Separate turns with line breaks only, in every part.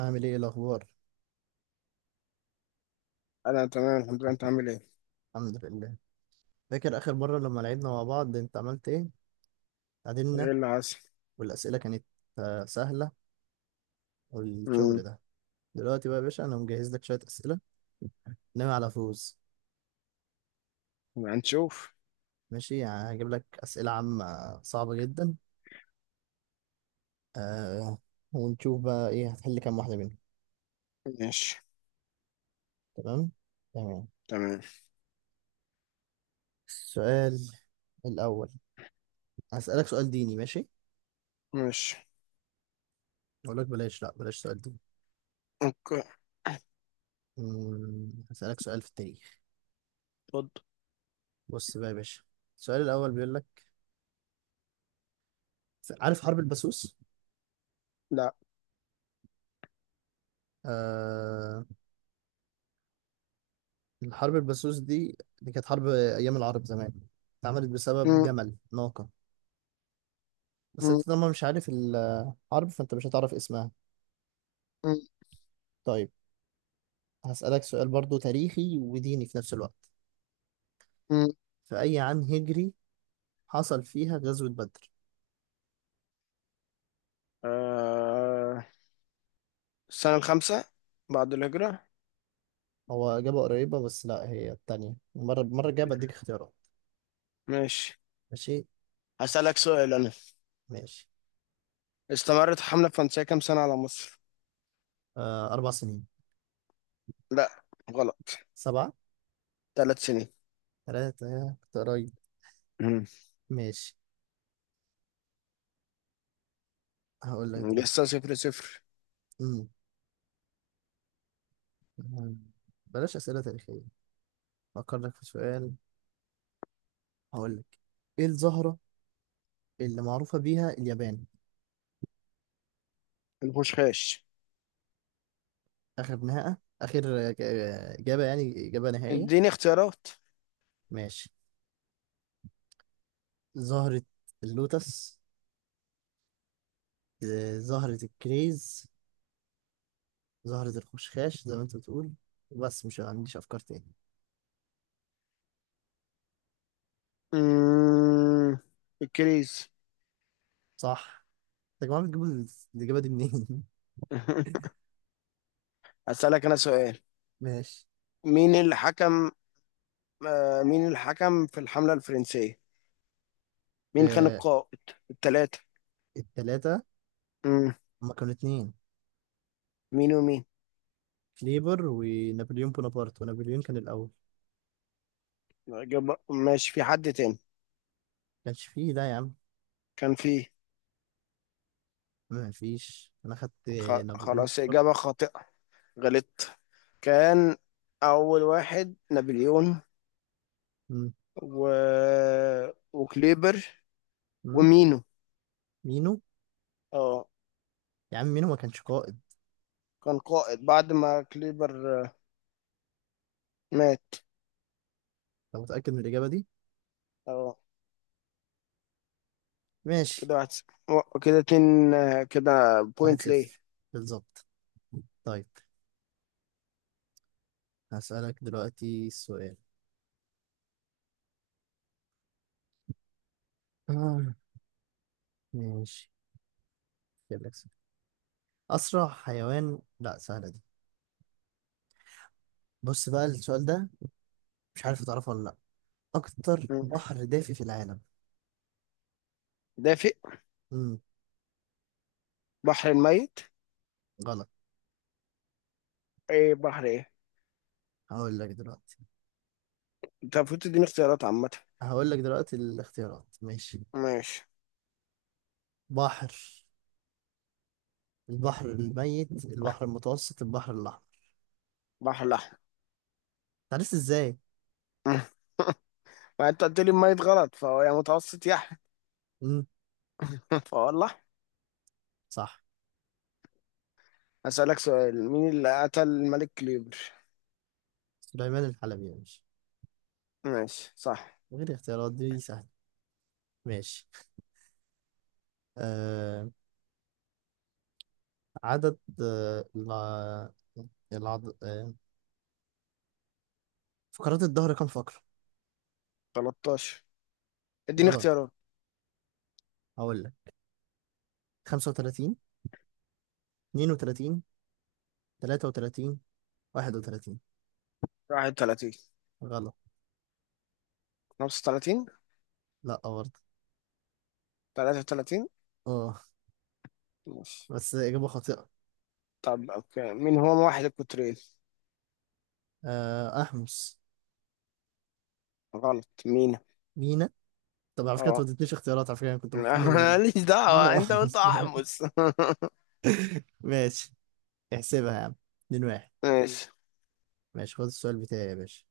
عامل ايه الاخبار؟
انا تمام، الحمد لله. انت عامل ايه؟
الحمد لله. فاكر اخر مره لما لعبنا مع بعض؟ انت عملت ايه؟
ايه
تعادلنا.
اللي حصل؟
والاسئله كانت سهله. والشغل
امم.
ده. دلوقتي بقى يا باشا، انا مجهز لك شويه اسئله. ناوي على فوز.
يبقى هنشوف.
ماشي، يعني هجيب لك اسئله عامه صعبه جدا. آه ونشوف بقى ايه هتحل كام واحده منهم.
ماشي.
تمام. تمام.
تمام.
السؤال الاول. هسالك سؤال ديني، ماشي؟
ماشي.
اقول لك بلاش، لا بلاش سؤال ديني.
اوكي.
هسالك سؤال في التاريخ.
اتفضل.
بص بقى يا باشا. السؤال الاول بيقول لك، عارف حرب البسوس؟
لا.
آه. الحرب البسوس دي كانت حرب أيام العرب زمان، اتعملت بسبب
مم.
جمل ناقة. بس أنت
مم.
طالما مش عارف الحرب، فأنت مش هتعرف اسمها.
مم.
طيب، هسألك سؤال برضو تاريخي وديني في نفس الوقت.
مم.
في أي عام هجري حصل فيها غزوة بدر؟
آه... السنة الخامسة بعد الهجرة.
هو إجابة قريبة، بس لا، هي التانية. المرة الجاية بديك اختيارات.
ماشي.
ماشي.
هسألك
ماشي.
سؤال انا.
ماشي.
استمرت الحملة الفرنسية كام سنة على مصر؟
آه، أربع سنين.
لا، غلط.
سبعة.
3 سنين.
تلاتة، كنت قريب.
مم.
ماشي، هقول لك دلوقتي.
لسه صفر صفر.
مم. بلاش أسئلة تاريخية، أفكر لك في سؤال. هقول لك، إيه الزهرة اللي معروفة بيها اليابان؟
الخشخاش.
آخر نهاية، آخر إجابة، يعني إجابة نهائية.
اديني اختيارات.
ماشي، زهرة اللوتس، زهرة الكريز، زهرة الخشخاش زي ما أنت بتقول. بس مش عنديش أفكار تاني.
مم. الكريز.
صح. يا جماعة، بتجيبوا الإجابة دي منين؟
هسألك أنا سؤال.
ماشي.
مين اللي حكم مين اللي حكم في الحملة الفرنسية؟ مين كان
آه،
القائد؟ التلاتة.
التلاتة.
مم.
هما كانوا اتنين.
مين ومين؟
كليبر ونابليون بونابرت، ونابليون كان الأول.
إجابة، ماشي، في حد تاني؟
كانش فيه ده يا عم.
كان في.
ما فيش، أنا خدت نابليون
خلاص، إجابة
بونابرت.
خاطئة. غلطت. كان أول واحد نابليون، و... وكليبر،
مم.
ومينو.
مينو.
اه.
يا عم مينو ما كانش قائد.
كان قائد بعد ما كليبر مات.
انت متأكد من الإجابة دي؟
اه،
ماشي.
كده 1-0. كده اتنين، كده
واحد
بوينت ليه؟
صفر، بالظبط. طيب، هسألك دلوقتي السؤال. آه. ماشي، جايب لك سؤال. أسرع حيوان، لا، سهلة دي. بص بقى السؤال ده، مش عارف تعرفه ولا لأ. أكتر
مم.
بحر دافي في العالم؟
دافئ.
مم.
بحر الميت.
غلط.
ايه، بحر ايه؟
هقول لك دلوقتي.
انت المفروض تديني اختيارات عامة.
هقول لك دلوقتي الاختيارات، ماشي؟
ماشي.
بحر، البحر الميت، البحر المتوسط، البحر الأحمر.
بحر الأحمر.
عرفت إزاي؟
ما انت قلت لي الميت غلط فهو يا متوسط يا أحمر.
مم.
فوالله.
صح.
هسألك سؤال، مين اللي قتل الملك كليبر؟
سليمان الحلبي يعني.
ماشي، صح.
من غير اختيارات، دي سهلة. ماشي. آه. عدد العض... آه فقرات الظهر كم فقرة؟
13. اديني
غلط،
اختيارات.
هقول لك. 35، 32، 33، 31.
31.
غلط.
35.
لا برضه.
33.
اه.
ماشي.
بس إجابة خاطئة.
طب، اوكي، مين هو موحد القطرين؟
آه، أحمس.
غلط، مين؟
مينا. طب، على فكرة أنت ما
اه.
اديتنيش اختيارات، على فكرة أنا كنت محتار ما بين
ماليش
مينا
دعوة، انت قلت
وأحمس.
احمس.
ماشي. احسبها يا عم، 2-1.
ماشي.
ماشي، خد السؤال بتاعي يا باشا.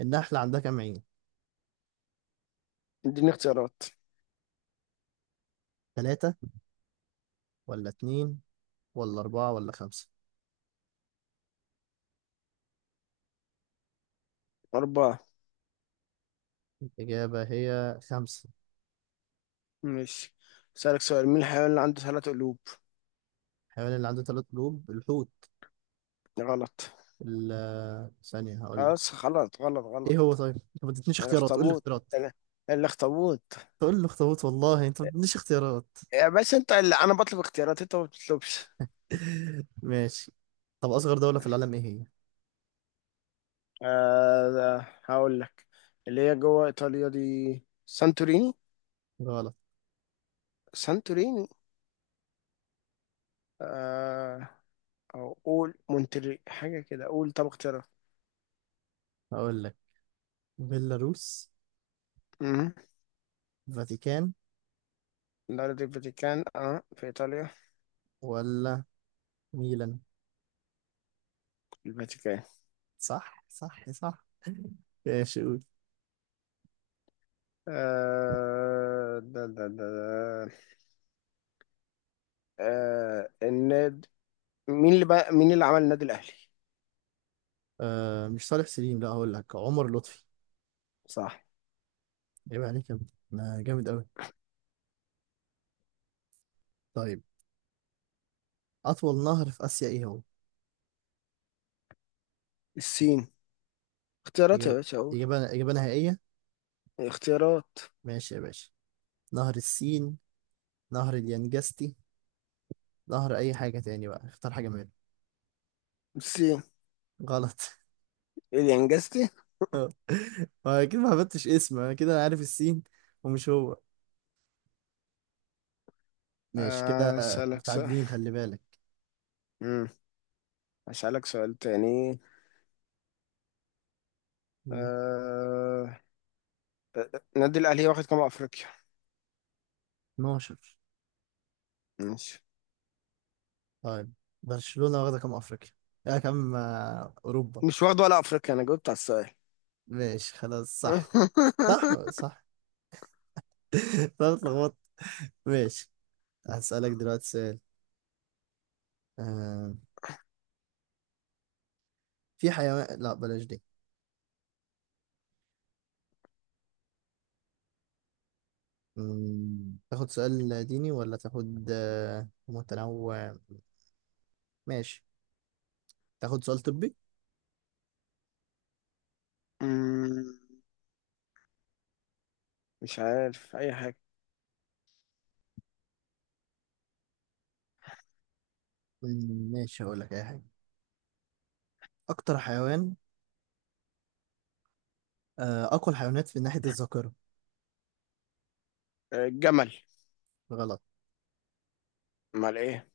النحلة عندها كام عين؟
اديني اختيارات.
ثلاثة، ولا اتنين، ولا أربعة، ولا خمسة؟
أربعة.
الإجابة هي خمسة.
ماشي. أسألك سؤال، مين الحيوان اللي عنده ثلاث قلوب؟
الحيوان اللي عنده ثلاث قلوب، الحوت.
غلط.
ثانية هقول لك.
خلاص، غلط غلط
إيه
غلط.
هو طيب؟ أنت ما ادتنيش اختيارات، قول لي
الاخطبوط.
اختيارات.
ال- الاخطبوط.
تقول لي اخطبوط، والله أنت ما ادتنيش اختيارات.
يا بس انت، اللي انا بطلب اختيارات، انت ما بتطلبش.
ماشي. طب أصغر دولة في العالم إيه هي؟
ده، هقول لك اللي هي جوه ايطاليا دي، سانتوريني.
غلط.
سانتوريني. آه او قول مونتري، حاجه كده، قول، طب اختيارات.
هقول لك، بيلاروس،
امم
فاتيكان،
دولة الفاتيكان، اه، في ايطاليا.
ولا ميلان.
الفاتيكان.
صح. صح. صح. ماشي، قول.
آه ده ده ده ده. آه الناد مين اللي عمل النادي الاهلي؟
آه، مش صالح سليم، لا، هقول لك عمر لطفي.
صح.
يبقى عليك يا ابني. ما جامد أوي. طيب، أطول نهر في آسيا إيه هو؟
الصين. اختيارات يا
إجابة.
باشا، اقول.
إجابة. إجابة نهائية.
اختيارات.
ماشي يا باشا، نهر السين، نهر اليانجستي، نهر أي حاجة تاني بقى، اختار حاجة منهم.
بصي.
غلط.
اللي انجزتي.
ما أكيد، ما هبتش اسم، أنا كده عارف السين ومش هو. ماشي كده.
اسالك سؤال.
متعادلين، خلي بالك.
امم اسالك سؤال تاني.
مم.
أه... النادي الاهلي واخد كام افريقيا؟
12.
ماشي.
طيب، برشلونة واخدة كام أفريقيا؟ يا كام أوروبا.
مش واخد ولا افريقيا، انا جاوبت على السؤال.
ماشي خلاص، صح. صح. صح. طب اتلخبطت. ماشي، هسألك دلوقتي سؤال. آه، في حيوان، لا بلاش دي. تاخد سؤال ديني ولا تاخد متنوع؟ ماشي، تاخد سؤال طبي.
أمم، مش عارف اي حاجه.
ماشي، هقول لك اي حاجه. اكتر حيوان، اقوى الحيوانات في ناحيه الذاكره؟
الجمل.
غلط.
امال ايه؟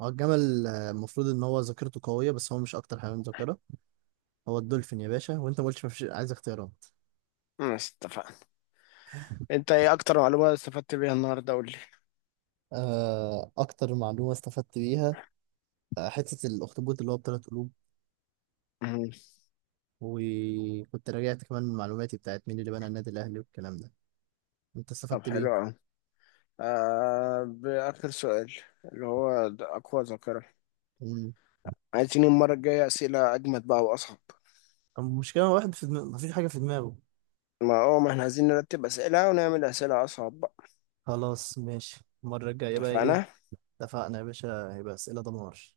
هو الجمل، المفروض ان هو ذاكرته قويه، بس هو مش اكتر حيوان ذاكره. هو الدولفين يا باشا، وانت ما قلتش مفيش، عايز اختيارات.
ماشي، اتفقنا. انت ايه اكتر معلومه استفدت بيها النهارده؟ قول لي.
اكتر معلومه استفدت بيها، حته الاخطبوط اللي هو بثلاث قلوب.
أمم،
وكنت راجعت كمان من معلوماتي بتاعت مين اللي بنى النادي الاهلي والكلام ده. انت
طب،
استفدت
حلو قوي. باخر سؤال اللي هو اقوى ذاكره.
بيه.
عايزين المرة الجاية أسئلة أجمد بقى وأصعب.
المشكلة واحد في دماغه، مفيش حاجة في دماغه.
ما احنا عايزين نرتب أسئلة ونعمل أسئلة أصعب بقى.
خلاص ماشي. المرة الجاية بقى ايه؟
اتفقنا؟
اتفقنا يا باشا، هيبقى أسئلة دمار.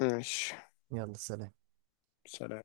ماشي.
يلا، سلام.
سلام.